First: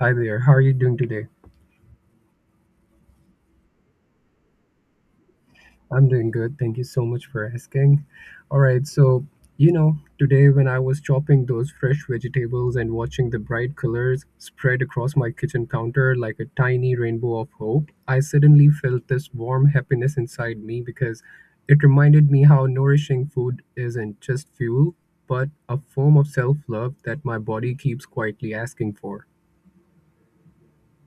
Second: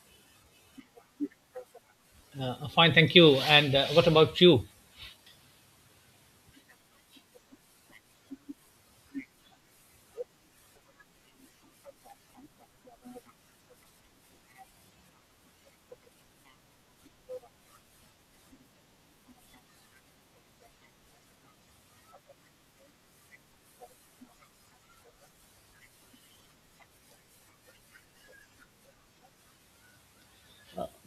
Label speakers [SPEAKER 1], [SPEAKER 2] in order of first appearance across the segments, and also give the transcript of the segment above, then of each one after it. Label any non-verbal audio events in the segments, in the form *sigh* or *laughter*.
[SPEAKER 1] Hi there. How are you doing today?
[SPEAKER 2] Fine, thank you. And what about you?
[SPEAKER 1] I'm doing good. Thank you so much for asking. All right. So, you know, today when I was chopping those fresh vegetables and watching the bright colors spread across my kitchen counter like a tiny rainbow of hope, I suddenly felt this warm happiness inside me because it reminded me how nourishing food isn't just fuel, but a form of self love that my body keeps quietly asking for.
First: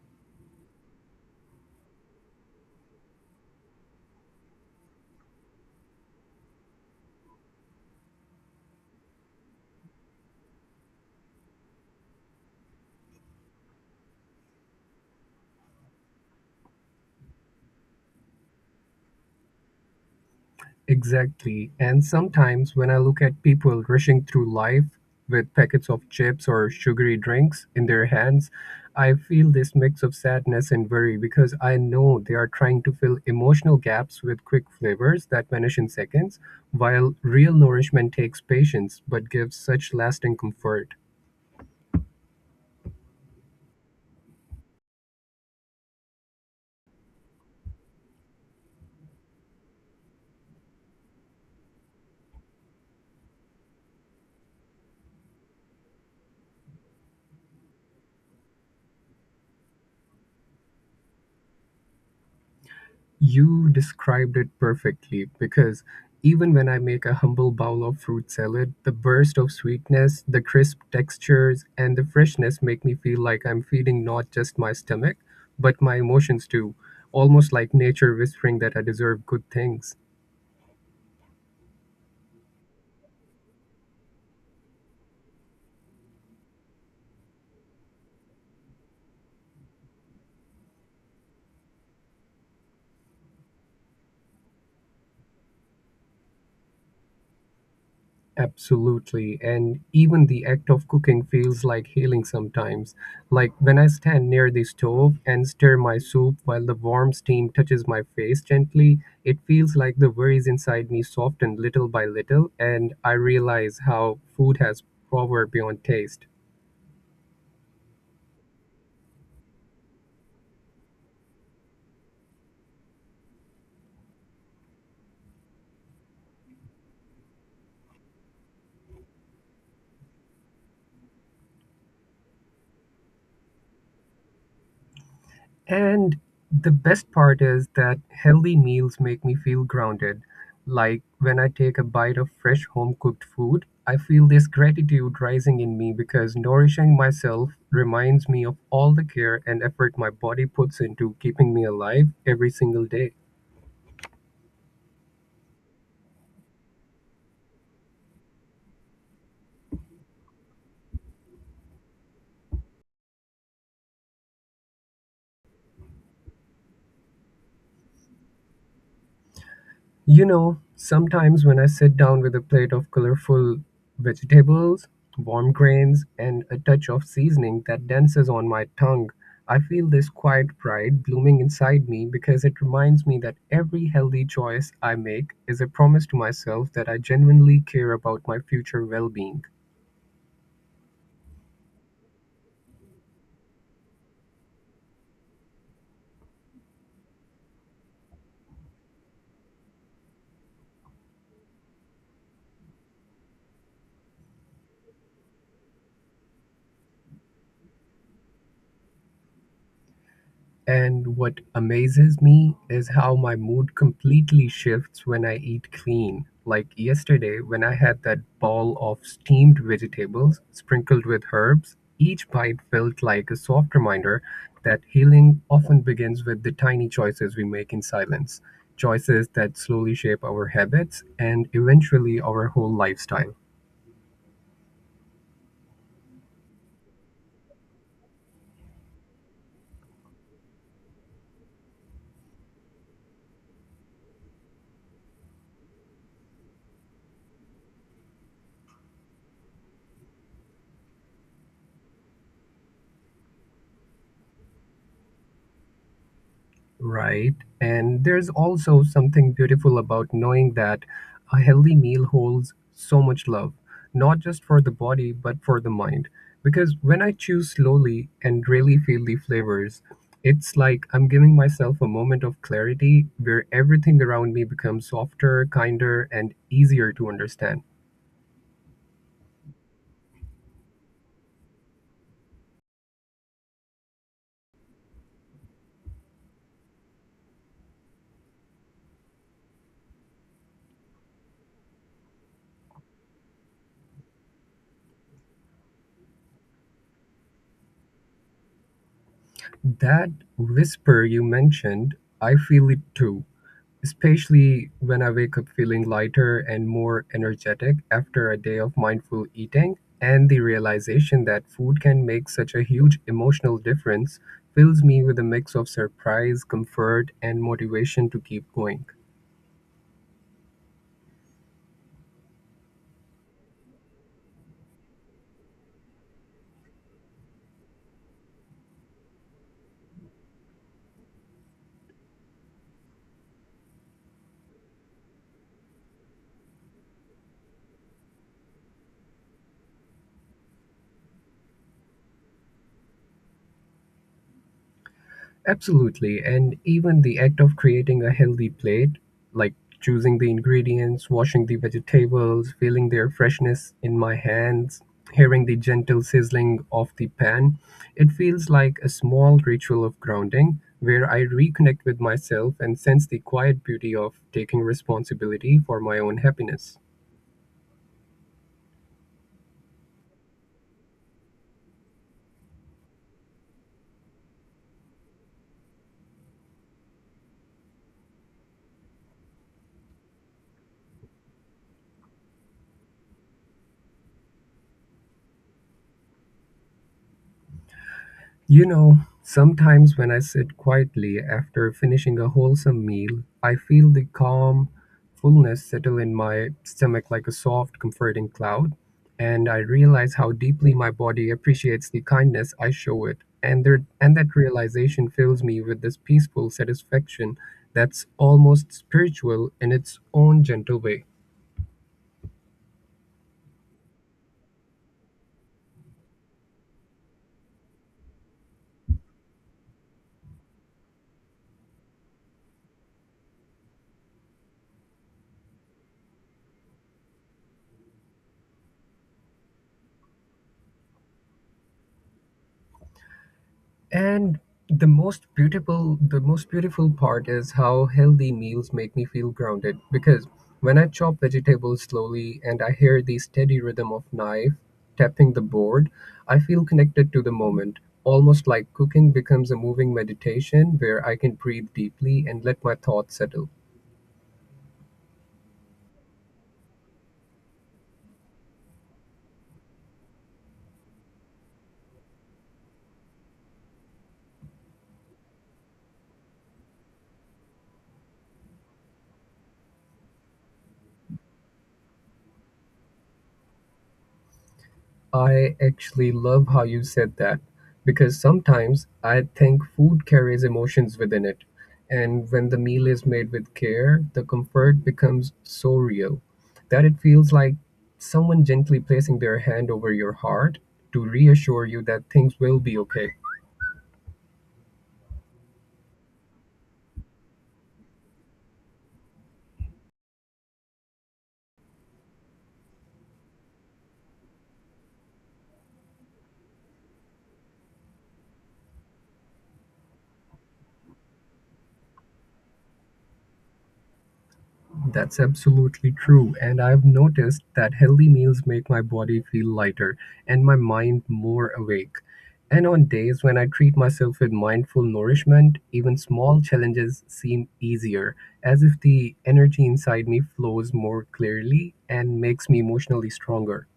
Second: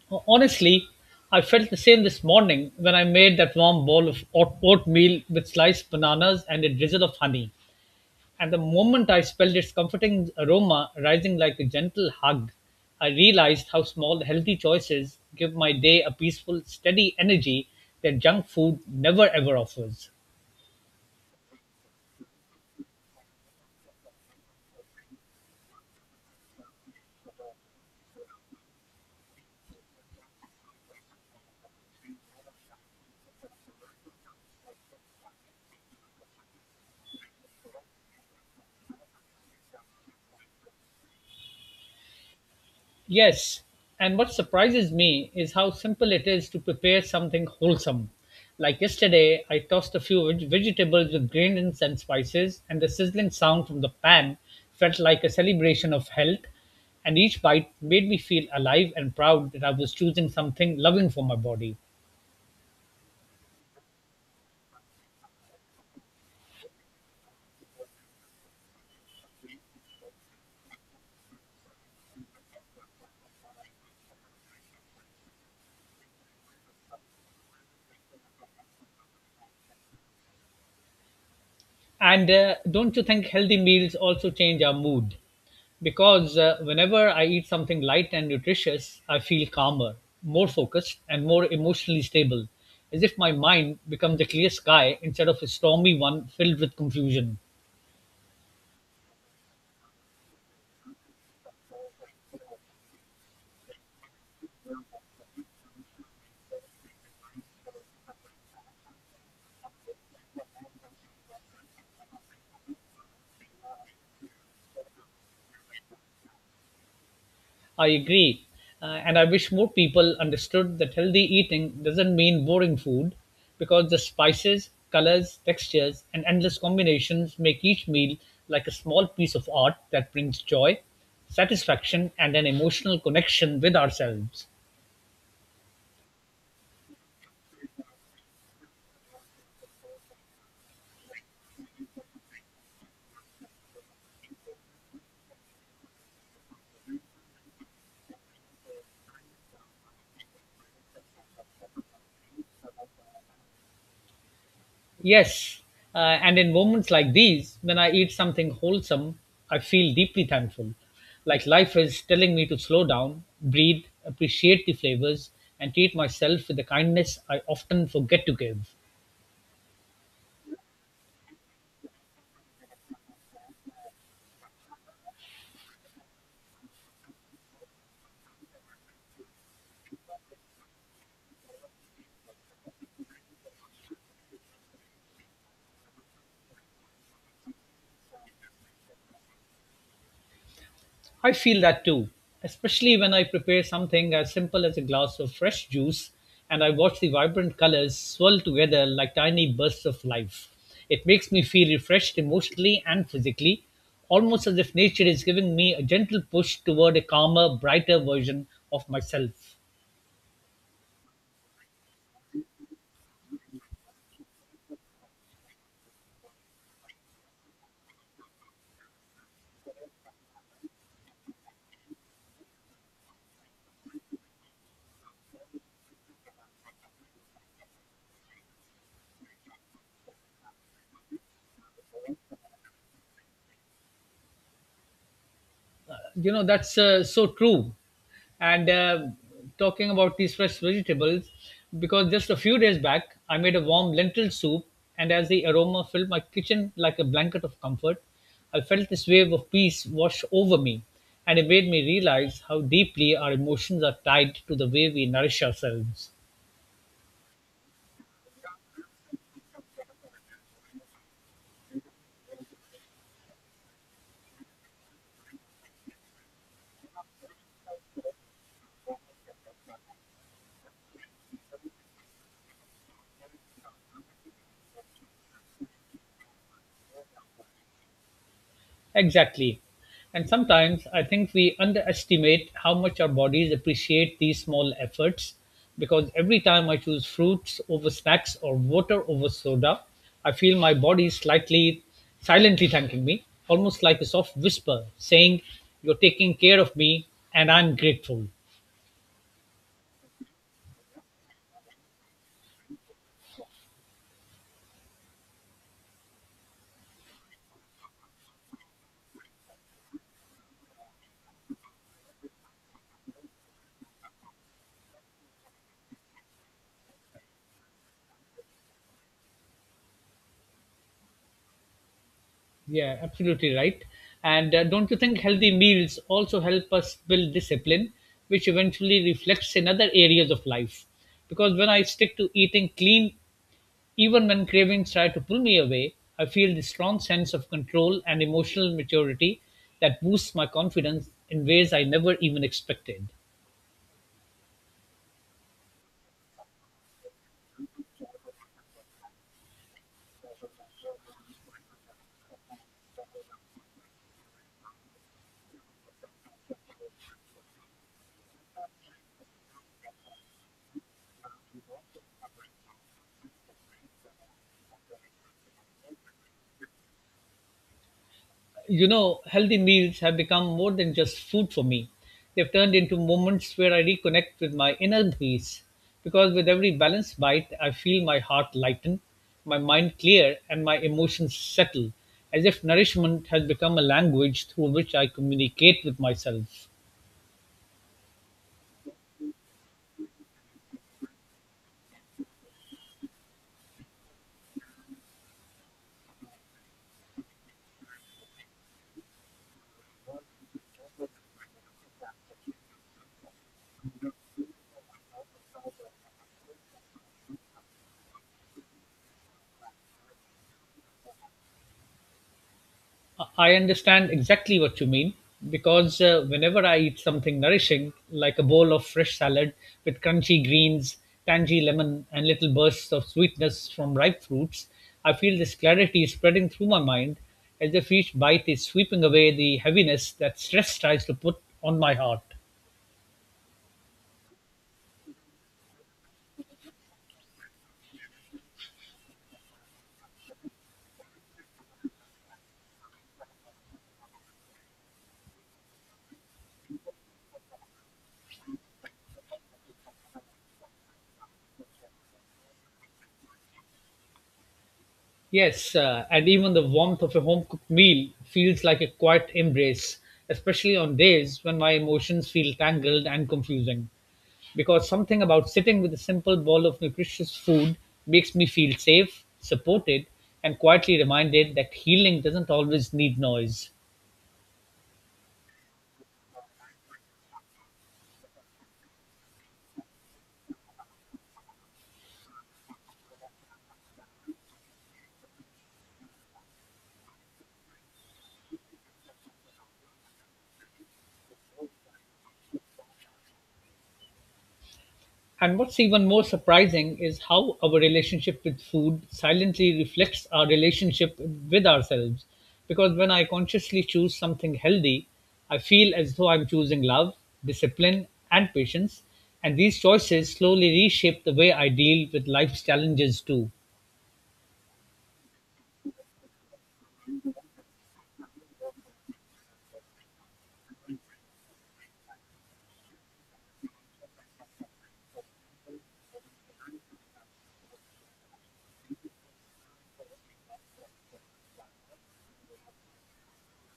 [SPEAKER 2] Honestly, I felt the same this morning when I made that warm bowl of oatmeal with sliced bananas and a drizzle of honey. And the moment I smelled its comforting aroma rising like a gentle hug, I realized how small healthy choices give my day a peaceful, steady energy that junk food never ever offers.
[SPEAKER 1] Exactly. And sometimes when I look at people rushing through life with packets of chips or sugary drinks in their hands, I feel this mix of sadness and worry because I know they are trying to fill emotional gaps with quick flavors that vanish in seconds, while real nourishment takes patience but gives such lasting comfort.
[SPEAKER 2] Yes, and what surprises me is how simple it is to prepare something wholesome. Like yesterday, I tossed a few vegetables with grains and spices, and the sizzling sound from the pan felt like a celebration of health. And each bite made me feel alive and proud that I was choosing something loving for my body.
[SPEAKER 1] You described it perfectly, because even when I make a humble bowl of fruit salad, the burst of sweetness, the crisp textures, and the freshness make me feel like I'm feeding not just my stomach, but my emotions too, almost like nature whispering that I deserve good things.
[SPEAKER 2] And don't you think healthy meals also change our mood? Because whenever I eat something light and nutritious, I feel calmer, more focused, and more emotionally stable, as if my mind becomes a clear sky instead of a stormy one filled with confusion.
[SPEAKER 1] Absolutely. And even the act of cooking feels like healing sometimes. Like when I stand near the stove and stir my soup while the warm steam touches my face gently, it feels like the worries inside me soften little by little, and I realize how food has power beyond taste.
[SPEAKER 2] I agree. And I wish more people understood that healthy eating doesn't mean boring food because the spices, colors, textures, and endless combinations make each meal like a small piece of art that brings joy, satisfaction, and an emotional connection with ourselves.
[SPEAKER 1] And the best part is that healthy meals make me feel grounded. Like when I take a bite of fresh home cooked food, I feel this gratitude rising in me because nourishing myself reminds me of all the care and effort my body puts into keeping me alive every single day.
[SPEAKER 2] Yes. And in moments like these, when I eat something wholesome, I feel deeply thankful. Like life is telling me to slow down, breathe, appreciate the flavors, and treat myself with the kindness I often forget to give.
[SPEAKER 1] You know, sometimes when I sit down with a plate of colorful vegetables, warm grains, and a touch of seasoning that dances on my tongue, I feel this quiet pride blooming inside me because it reminds me that every healthy choice I make is a promise to myself that I genuinely care about my future well being.
[SPEAKER 2] I feel that too, especially when I prepare something as simple as a glass of fresh juice and I watch the vibrant colors swirl together like tiny bursts of life. It makes me feel refreshed emotionally and physically, almost as if nature is giving me a gentle push toward a calmer, brighter version of myself.
[SPEAKER 1] And what amazes me is how my mood completely shifts when I eat clean. Like yesterday, when I had that ball of steamed vegetables sprinkled with herbs, each bite felt like a soft reminder that healing often begins with the tiny choices we make in silence, choices that slowly shape our habits and eventually our whole lifestyle.
[SPEAKER 2] You know that's so true and talking about these fresh vegetables because just a few days back I made a warm lentil soup, and as the aroma filled my kitchen like a blanket of comfort, I felt this wave of peace wash over me, and it made me realize how deeply our emotions are tied to the way we nourish ourselves.
[SPEAKER 1] Right. And there's also something beautiful about knowing that a healthy meal holds so much love, not just for the body, but for the mind. Because when I chew slowly and really feel the flavors, it's like I'm giving myself a moment of clarity where everything around me becomes softer, kinder, and easier to understand.
[SPEAKER 2] Exactly. And sometimes I think we underestimate how much our bodies appreciate these small efforts because every time I choose fruits over snacks or water over soda, I feel my body slightly silently thanking me, almost like a soft whisper saying, "You're taking care of me and I'm grateful."
[SPEAKER 1] That whisper you mentioned, I feel it too, especially when I wake up feeling lighter and more energetic after a day of mindful eating. And the realization that food can make such a huge emotional difference fills me with a mix of surprise, comfort, and motivation to keep going.
[SPEAKER 2] Yeah, absolutely right. And don't you think healthy meals also help us build discipline, which eventually reflects in other areas of life? Because when I stick to eating clean, even when cravings try to pull me away, I feel this strong sense of control and emotional maturity that boosts my confidence in ways I never even expected.
[SPEAKER 1] Absolutely. And even the act of creating a healthy plate, like choosing the ingredients, washing the vegetables, feeling their freshness in my hands, hearing the gentle sizzling of the pan, it feels like a small ritual of grounding where I reconnect with myself and sense the quiet beauty of taking responsibility for my own happiness.
[SPEAKER 2] You know, healthy meals have become more than just food for me. They've turned into moments where I reconnect with my inner peace. Because with every balanced bite, I feel my heart lighten, my mind clear, and my emotions settle, as if nourishment has become a language through which I communicate with myself.
[SPEAKER 1] You know, sometimes when I sit quietly after finishing a wholesome meal, I feel the calm fullness settle in my stomach like a soft, comforting cloud, and I realize how deeply my body appreciates the kindness I show it. And that realization fills me with this peaceful satisfaction that's almost spiritual in its own gentle way.
[SPEAKER 2] I understand exactly what you mean because whenever I eat something nourishing, like a bowl of fresh salad with crunchy greens, tangy lemon, and little bursts of sweetness from ripe fruits, I feel this clarity spreading through my mind as if each bite is sweeping away the heaviness that stress tries to put on my heart.
[SPEAKER 1] And the most beautiful part is how healthy meals make me feel grounded, because when I chop vegetables slowly and I hear the steady rhythm of knife tapping the board, I feel connected to the moment, almost like cooking becomes a moving meditation where I can breathe deeply and let my thoughts settle.
[SPEAKER 2] Yes, and even the warmth of a home cooked meal feels like a quiet embrace, especially on days when my emotions feel tangled and confusing. Because something about sitting with a simple bowl of nutritious food makes me feel safe, supported, and quietly reminded that healing doesn't always need noise.
[SPEAKER 1] I actually love how you said that, because sometimes I think food carries emotions within it. And when the meal is made with care, the comfort becomes so real that it feels like someone gently placing their hand over your heart to reassure you that things will be okay.
[SPEAKER 2] And what's even more surprising is how our relationship with food silently reflects our relationship with ourselves. Because when I consciously choose something healthy, I feel as though I'm choosing love, discipline, and patience. And these choices slowly reshape the way I deal with life's challenges too.
[SPEAKER 1] That's absolutely true. And I've noticed that healthy meals make my body feel lighter and my mind more awake. And on days when I treat myself with mindful nourishment, even small challenges seem easier, as if the energy inside me flows more clearly and makes me emotionally stronger.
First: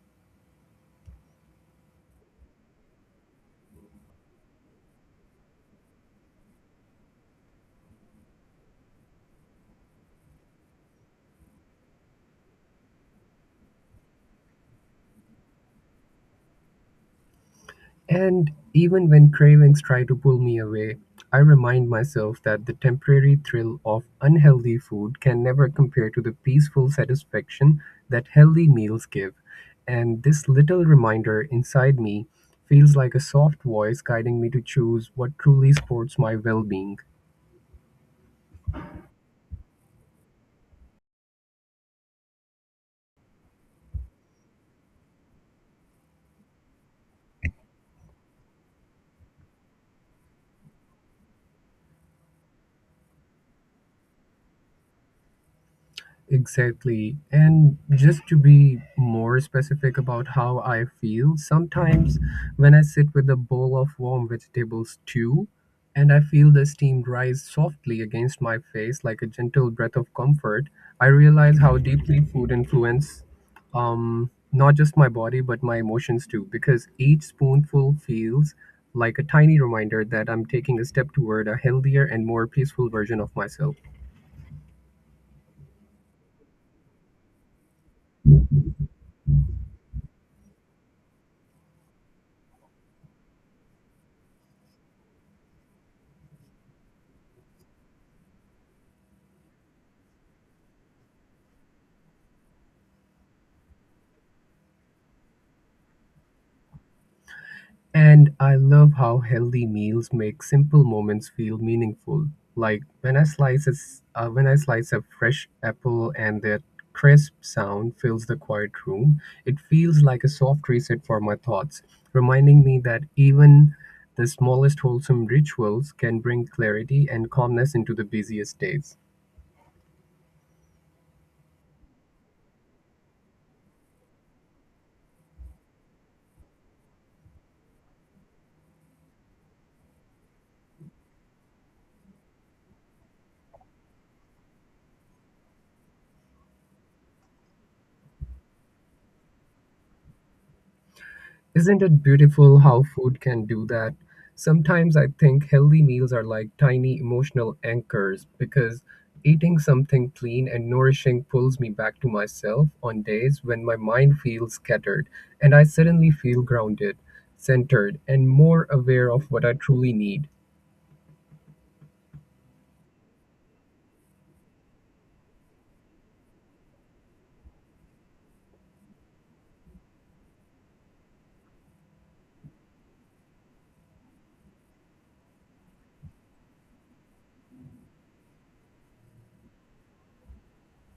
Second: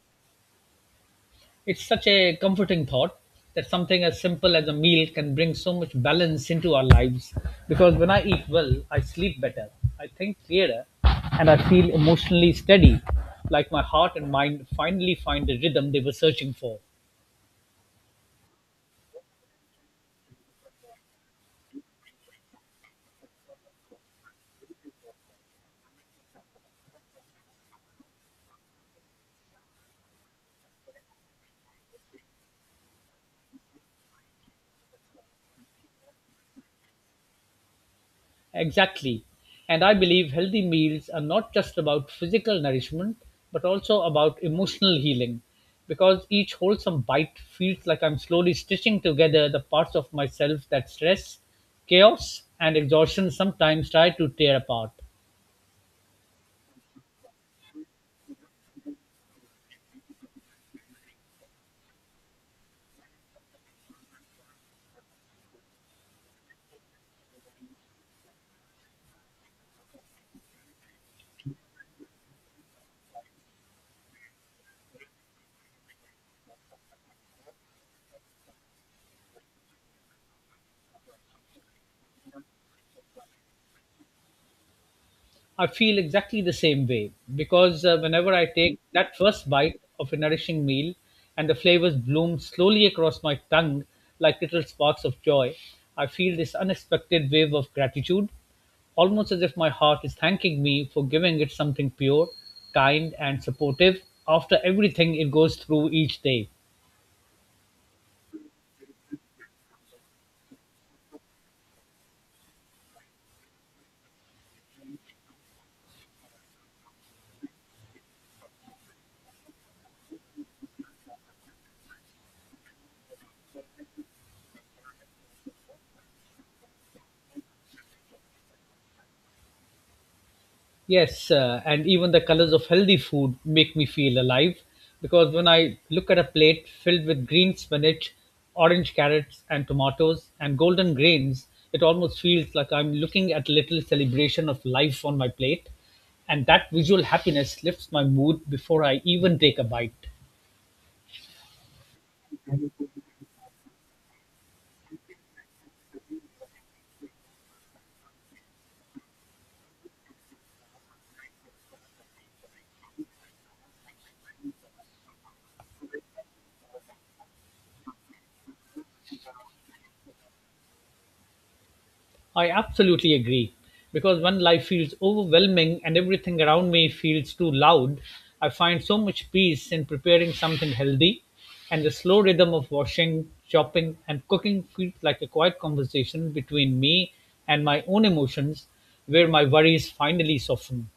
[SPEAKER 2] It's such a comforting thought that something as simple as a meal can bring so much balance into our lives because when I eat well, I sleep better, I think clearer, and I feel emotionally steady, like my heart and mind finally find the rhythm they were searching for.
[SPEAKER 1] And even when cravings try to pull me away, I remind myself that the temporary thrill of unhealthy food can never compare to the peaceful satisfaction that healthy meals give. And this little reminder inside me feels like a soft voice guiding me to choose what truly supports my well being.
[SPEAKER 2] Exactly. And I believe healthy meals are not just about physical nourishment, but also about emotional healing. Because each wholesome bite feels like I'm slowly stitching together the parts of myself that stress, chaos, and exhaustion sometimes try to tear apart.
[SPEAKER 1] Exactly. And just to be more specific about how I feel, sometimes when I sit with a bowl of warm vegetable stew and I feel the steam rise softly against my face like a gentle breath of comfort, I realize how deeply food influence not just my body but my emotions too, because each spoonful feels like a tiny reminder that I'm taking a step toward a healthier and more peaceful version of myself.
[SPEAKER 2] I feel exactly the same way because whenever I take that first bite of a nourishing meal and the flavors bloom slowly across my tongue like little sparks of joy, I feel this unexpected wave of gratitude, almost as if my heart is thanking me for giving it something pure, kind, and supportive after everything it goes through each day.
[SPEAKER 1] And I love how healthy meals make simple moments feel meaningful. Like when I when I slice a fresh apple and that crisp sound fills the quiet room, it feels like a soft reset for my thoughts, reminding me that even the smallest wholesome rituals can bring clarity and calmness into the busiest days.
[SPEAKER 2] Yes, and even the colors of healthy food make me feel alive because when I look at a plate filled with green spinach, orange carrots, and tomatoes, and golden grains, it almost feels like I'm looking at a little celebration of life on my plate. And that visual happiness lifts my mood before I even take a bite.
[SPEAKER 1] Isn't it beautiful how food can do that? Sometimes I think healthy meals are like tiny emotional anchors, because eating something clean and nourishing pulls me back to myself on days when my mind feels scattered, and I suddenly feel grounded, centered, and more aware of what I truly need.
[SPEAKER 2] I absolutely agree. Because when life feels overwhelming and everything around me feels too loud, I find so much peace in preparing something healthy. And the slow rhythm of washing, chopping, and cooking feels like a quiet conversation between me and my own emotions where my worries finally soften.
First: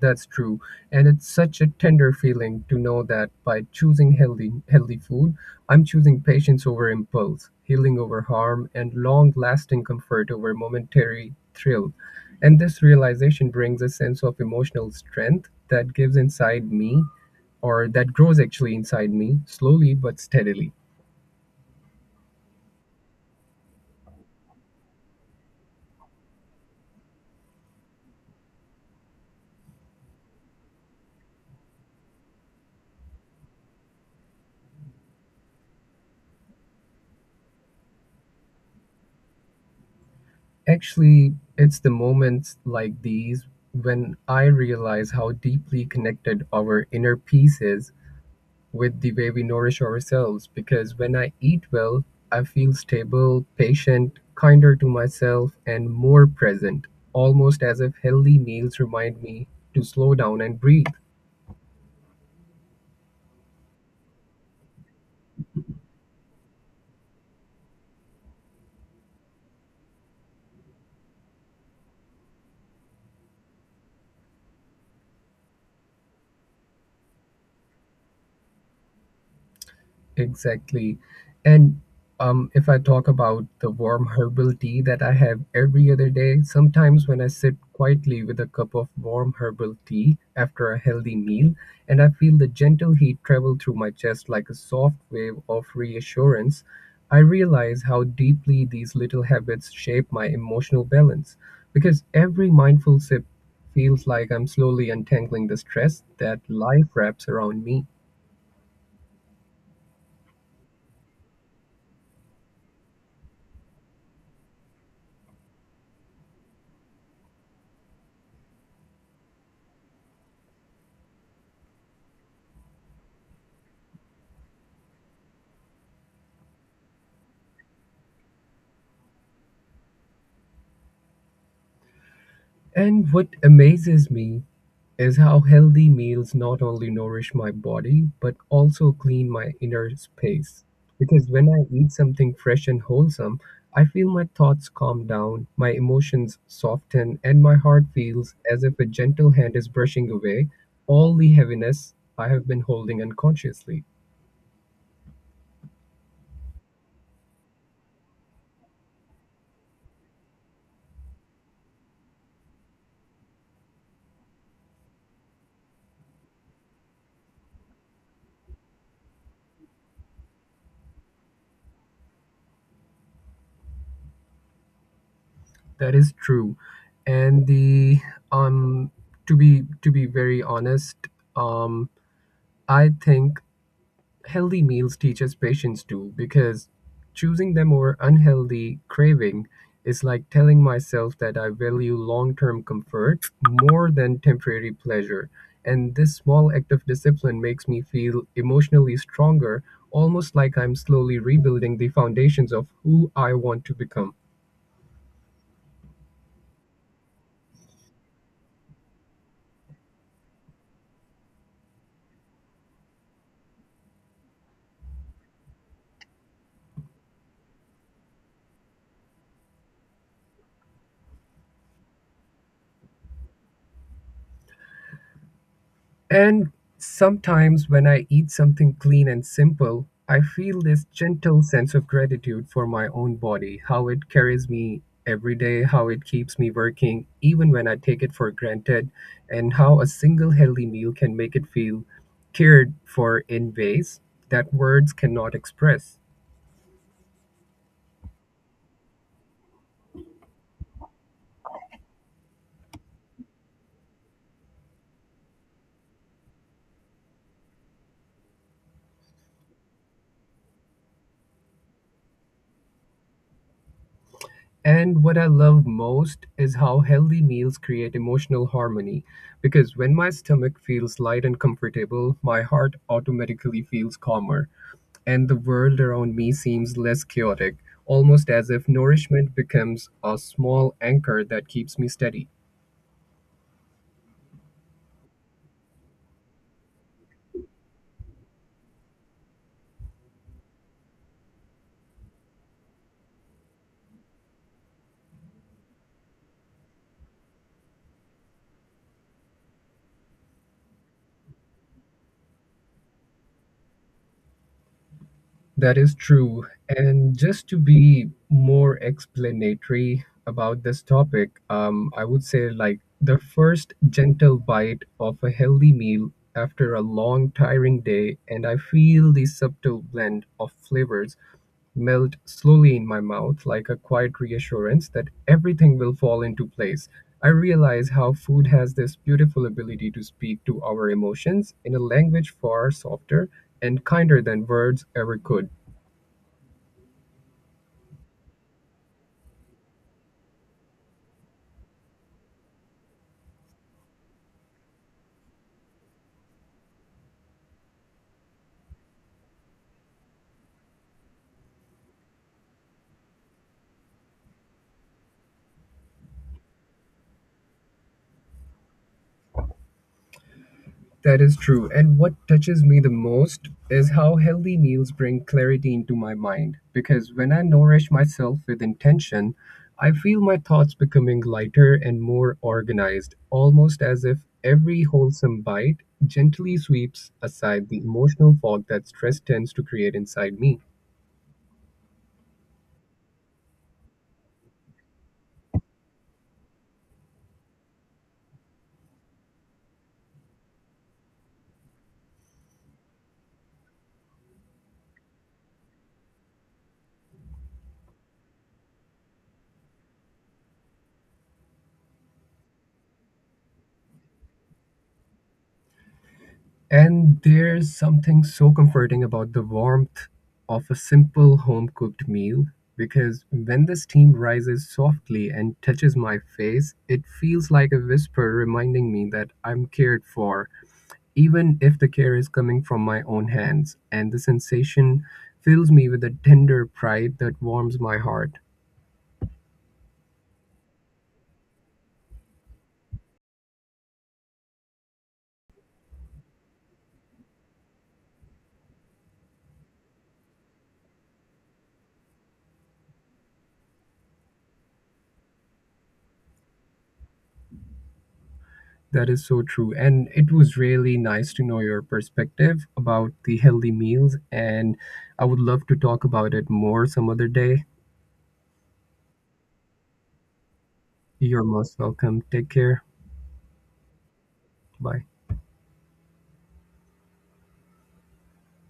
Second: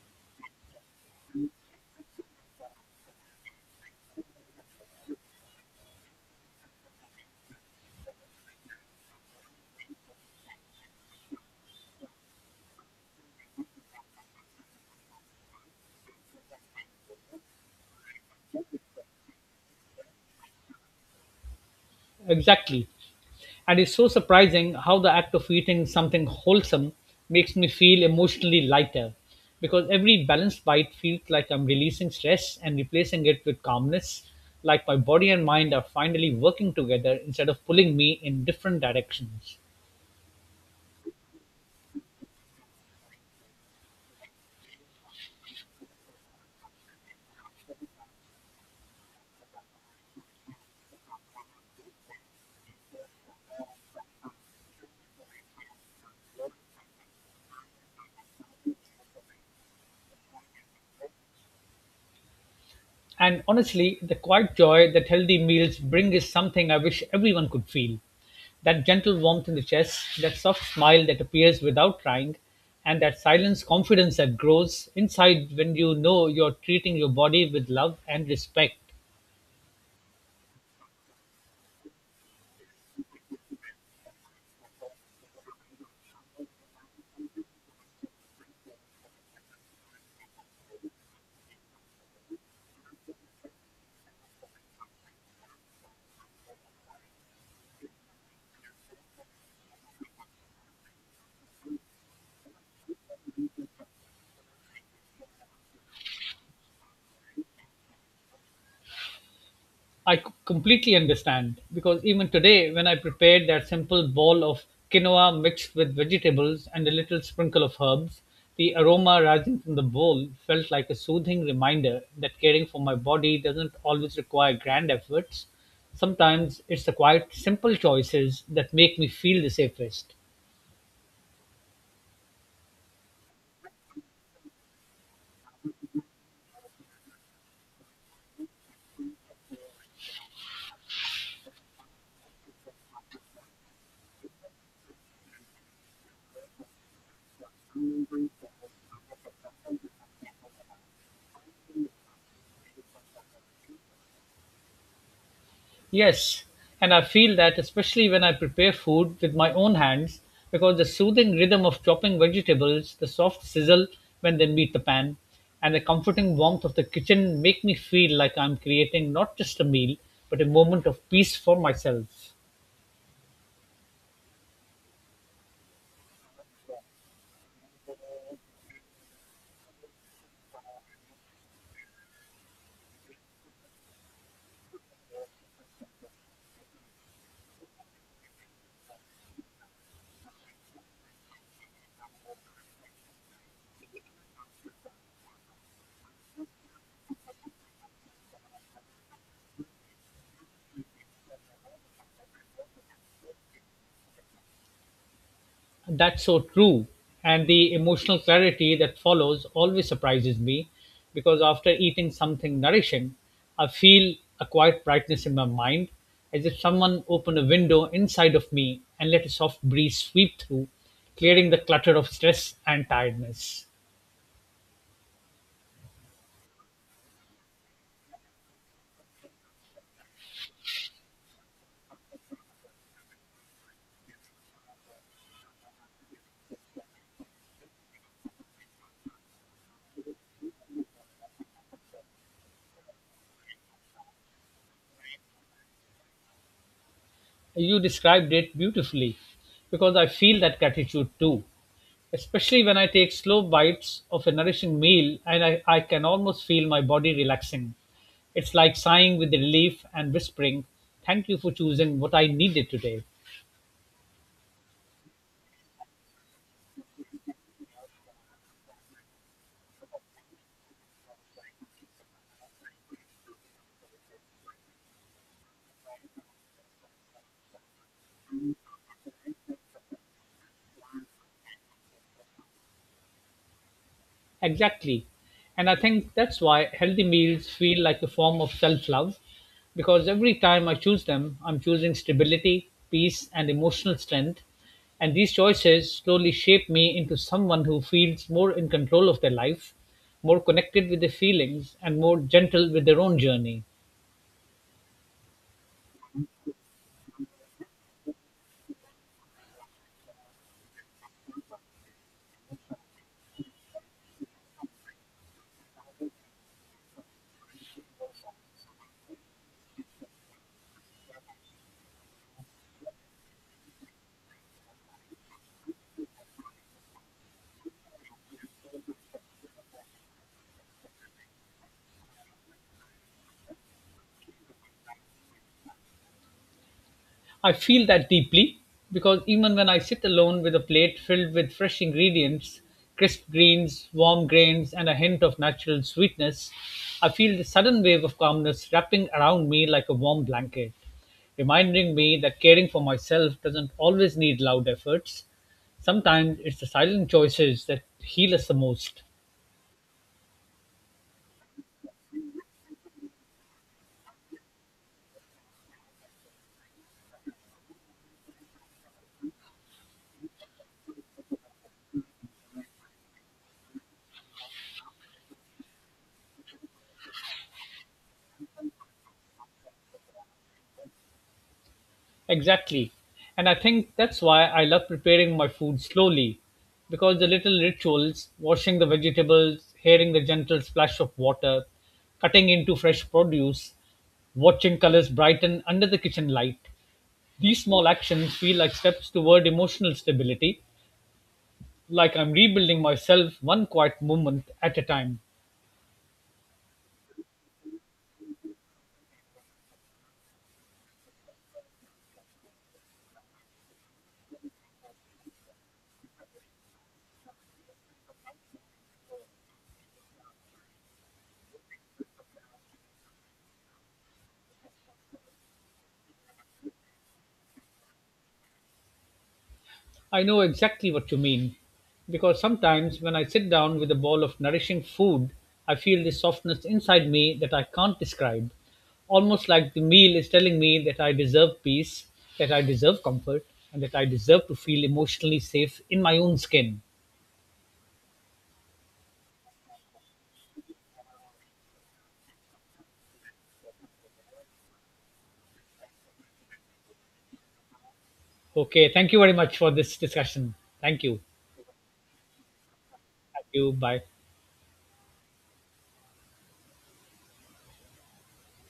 [SPEAKER 1] That's true. And it's such a tender feeling to know that by choosing healthy food, I'm choosing patience over impulse, healing over harm, and long-lasting comfort over momentary thrill. And this realization brings a sense of emotional strength that gives inside me or that grows actually inside me slowly but steadily.
[SPEAKER 2] Exactly. And it's so surprising how the act of eating something wholesome makes me feel emotionally lighter because every balanced bite feels like I'm releasing stress and replacing it with calmness, like my body and mind are finally working together instead of pulling me in different directions.
[SPEAKER 1] Actually, it's the moments like these when I realize how deeply connected our inner peace is with the way we nourish ourselves, because when I eat well, I feel stable, patient, kinder to myself, and more present, almost as if healthy meals remind me to slow down and breathe.
[SPEAKER 2] And honestly, the quiet joy that healthy meals bring is something I wish everyone could feel. That gentle warmth in the chest, that soft smile that appears without trying, and that silence confidence that grows inside when you know you're treating your body with love and respect.
[SPEAKER 1] Exactly. And if I talk about the warm *laughs* herbal tea that I have every other day, sometimes when I sit quietly with a cup of warm herbal tea after a healthy meal, and I feel the gentle heat travel through my chest like a soft wave of reassurance, I realize how deeply these little habits shape my emotional balance. Because every mindful sip feels like I'm slowly untangling the stress that life wraps around me.
[SPEAKER 2] Completely understand because even today, when I prepared that simple bowl of quinoa mixed with vegetables and a little sprinkle of herbs, the aroma rising from the bowl felt like a soothing reminder that caring for my body doesn't always require grand efforts. Sometimes it's the quiet, simple choices that make me feel the safest.
[SPEAKER 1] And what amazes me is how healthy meals not only nourish my body but also clean my inner space. Because when I eat something fresh and wholesome, I feel my thoughts calm down, my emotions soften, and my heart feels as if a gentle hand is brushing away all the heaviness I have been holding unconsciously.
[SPEAKER 2] Yes, and I feel that especially when I prepare food with my own hands, because the soothing rhythm of chopping vegetables, the soft sizzle when they meet the pan, and the comforting warmth of the kitchen make me feel like I'm creating not just a meal, but a moment of peace for myself.
[SPEAKER 1] That is true. And the um to be very honest, um I think healthy meals teaches patience too, because choosing them over unhealthy craving is like telling myself that I value long term comfort more than temporary pleasure. And this small act of discipline makes me feel emotionally stronger, almost like I'm slowly rebuilding the foundations of who I want to become.
[SPEAKER 2] That's so true. And the emotional clarity that follows always surprises me because after eating something nourishing, I feel a quiet brightness in my mind as if someone opened a window inside of me and let a soft breeze sweep through, clearing the clutter of stress and tiredness.
[SPEAKER 1] And sometimes when I eat something clean and simple, I feel this gentle sense of gratitude for my own body, how it carries me every day, how it keeps me working, even when I take it for granted, and how a single healthy meal can make it feel cared for in ways that words cannot express.
[SPEAKER 2] You described it beautifully because I feel that gratitude too. Especially when I take slow bites of a nourishing meal and I can almost feel my body relaxing. It's like sighing with relief and whispering, "Thank you for choosing what I needed today."
[SPEAKER 1] And what I love most is how healthy meals create emotional harmony, because when my stomach feels light and comfortable, my heart automatically feels calmer and the world around me seems less chaotic, almost as if nourishment becomes a small anchor that keeps me steady.
[SPEAKER 2] Exactly. And I think that's why healthy meals feel like a form of self love because every time I choose them, I'm choosing stability, peace, and emotional strength. And these choices slowly shape me into someone who feels more in control of their life, more connected with their feelings, and more gentle with their own journey.
[SPEAKER 1] That is true. And just to be more explanatory about this topic, I would say, like the first gentle bite of a healthy meal after a long, tiring day, and I feel the subtle blend of flavors melt slowly in my mouth like a quiet reassurance that everything will fall into place. I realize how food has this beautiful ability to speak to our emotions in a language far softer and kinder than words ever could.
[SPEAKER 2] I feel that deeply because even when I sit alone with a plate filled with fresh ingredients, crisp greens, warm grains, and a hint of natural sweetness, I feel the sudden wave of calmness wrapping around me like a warm blanket, reminding me that caring for myself doesn't always need loud efforts. Sometimes it's the silent choices that heal us the most.
[SPEAKER 1] That is true. And what touches me the most is how healthy meals bring clarity into my mind. Because when I nourish myself with intention, I feel my thoughts becoming lighter and more organized, almost as if every wholesome bite gently sweeps aside the emotional fog that stress tends to create inside me.
[SPEAKER 2] Exactly. And I think that's why I love preparing my food slowly because the little rituals, washing the vegetables, hearing the gentle splash of water, cutting into fresh produce, watching colors brighten under the kitchen light, these small actions feel like steps toward emotional stability, like I'm rebuilding myself one quiet moment at a time.
[SPEAKER 1] And there's something so comforting about the warmth of a simple home cooked meal, because when the steam rises softly and touches my face, it feels like a whisper reminding me that I'm cared for, even if the care is coming from my own hands. And the sensation fills me with a tender pride that warms my heart.
[SPEAKER 2] I know exactly what you mean, because sometimes when I sit down with a bowl of nourishing food, I feel this softness inside me that I can't describe. Almost like the meal is telling me that I deserve peace, that I deserve comfort, and that I deserve to feel emotionally safe in my own skin.
[SPEAKER 1] That is so true. And it was really nice to know your perspective about the healthy meals. And I would love to talk about it more some other day.
[SPEAKER 2] Okay, thank you very much for this discussion. Thank you.
[SPEAKER 1] You're most welcome. Take care.
[SPEAKER 2] Thank you. Bye.
[SPEAKER 1] Bye.